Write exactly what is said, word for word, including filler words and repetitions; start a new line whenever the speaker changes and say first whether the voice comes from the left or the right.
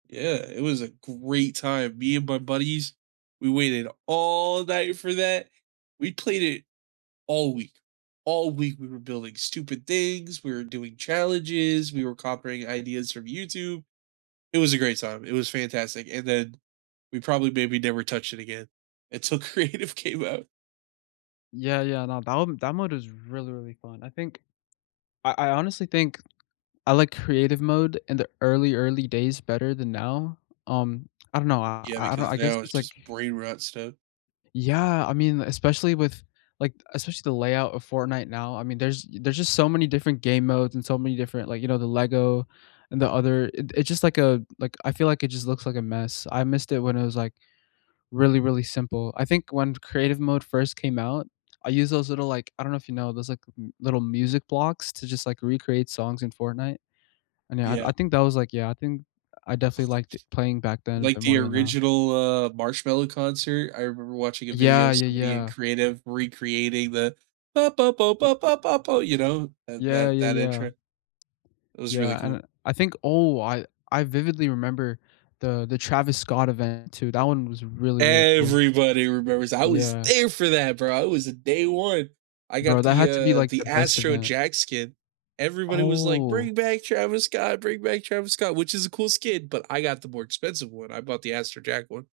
right: Yeah, it was a great time. Me and my buddies, we waited all night for that. We played it all week. All week, we were building stupid things, we were doing challenges, we were coprying ideas from YouTube. It was a great time. It was fantastic, and then we probably maybe never touched it again until Creative came out.
left: Yeah, yeah, no, that m that mode is really, really fun. I think I I honestly think I like Creative mode in the early, early days better than now. Um, I don't know, I
right: Yeah,
left: I don't
right: because
left: I guess
right: now it's
left: it's, like
right: just brain rot stuff.
left: Yeah, I mean, li especially with like, especially the layout of Fortnite now. I mean, there's there's just so many different game modes and so many different, like you know, the LEGO and the other it it's just, like, a like, I feel like it just looks like a mess. I missed it when it was, like, really, really simple. I think when Creative mode first came out, I used those little, like I don't know if you know those, like, little music blocks to just, like, recreate songs in Fortnite. And, yeah, I I
right: Yeah.
left: think that was, like, yeah I think I definitely liked it playing back then a
right: Like,
left: bit
right: the
left: more than now.
right: original, uh, Marshmello concert, I remember watching a
left: Yeah,
right: video
left: yeah,
right: somebody in
left: yeah.
right: Creative recreating the you know, that
left: Yeah,
right: that
left: yeah,
right: that
left: yeah.
right: intro. It was really
left: Yeah, and
right: cool.
left: I I think oh, I I vividly remember the the Travis Scott event too, that one was really, really cool.
right: Everybody remembers. I was
left: Yeah.
right: there for that, bro. I was day one. I
left: Bro,
right: got
left: that
right: the,
left: had to be,
right: uh,
left: like,
right: the
left: the best
right: Astro
left: event.
right: Jack skin. Everybody was like,
left: Oh.
right: "Bring back Travis Scott. Bring back Travis Scott," which is a cool skin, but I got the more expensive one. I bought the Astro Jack one.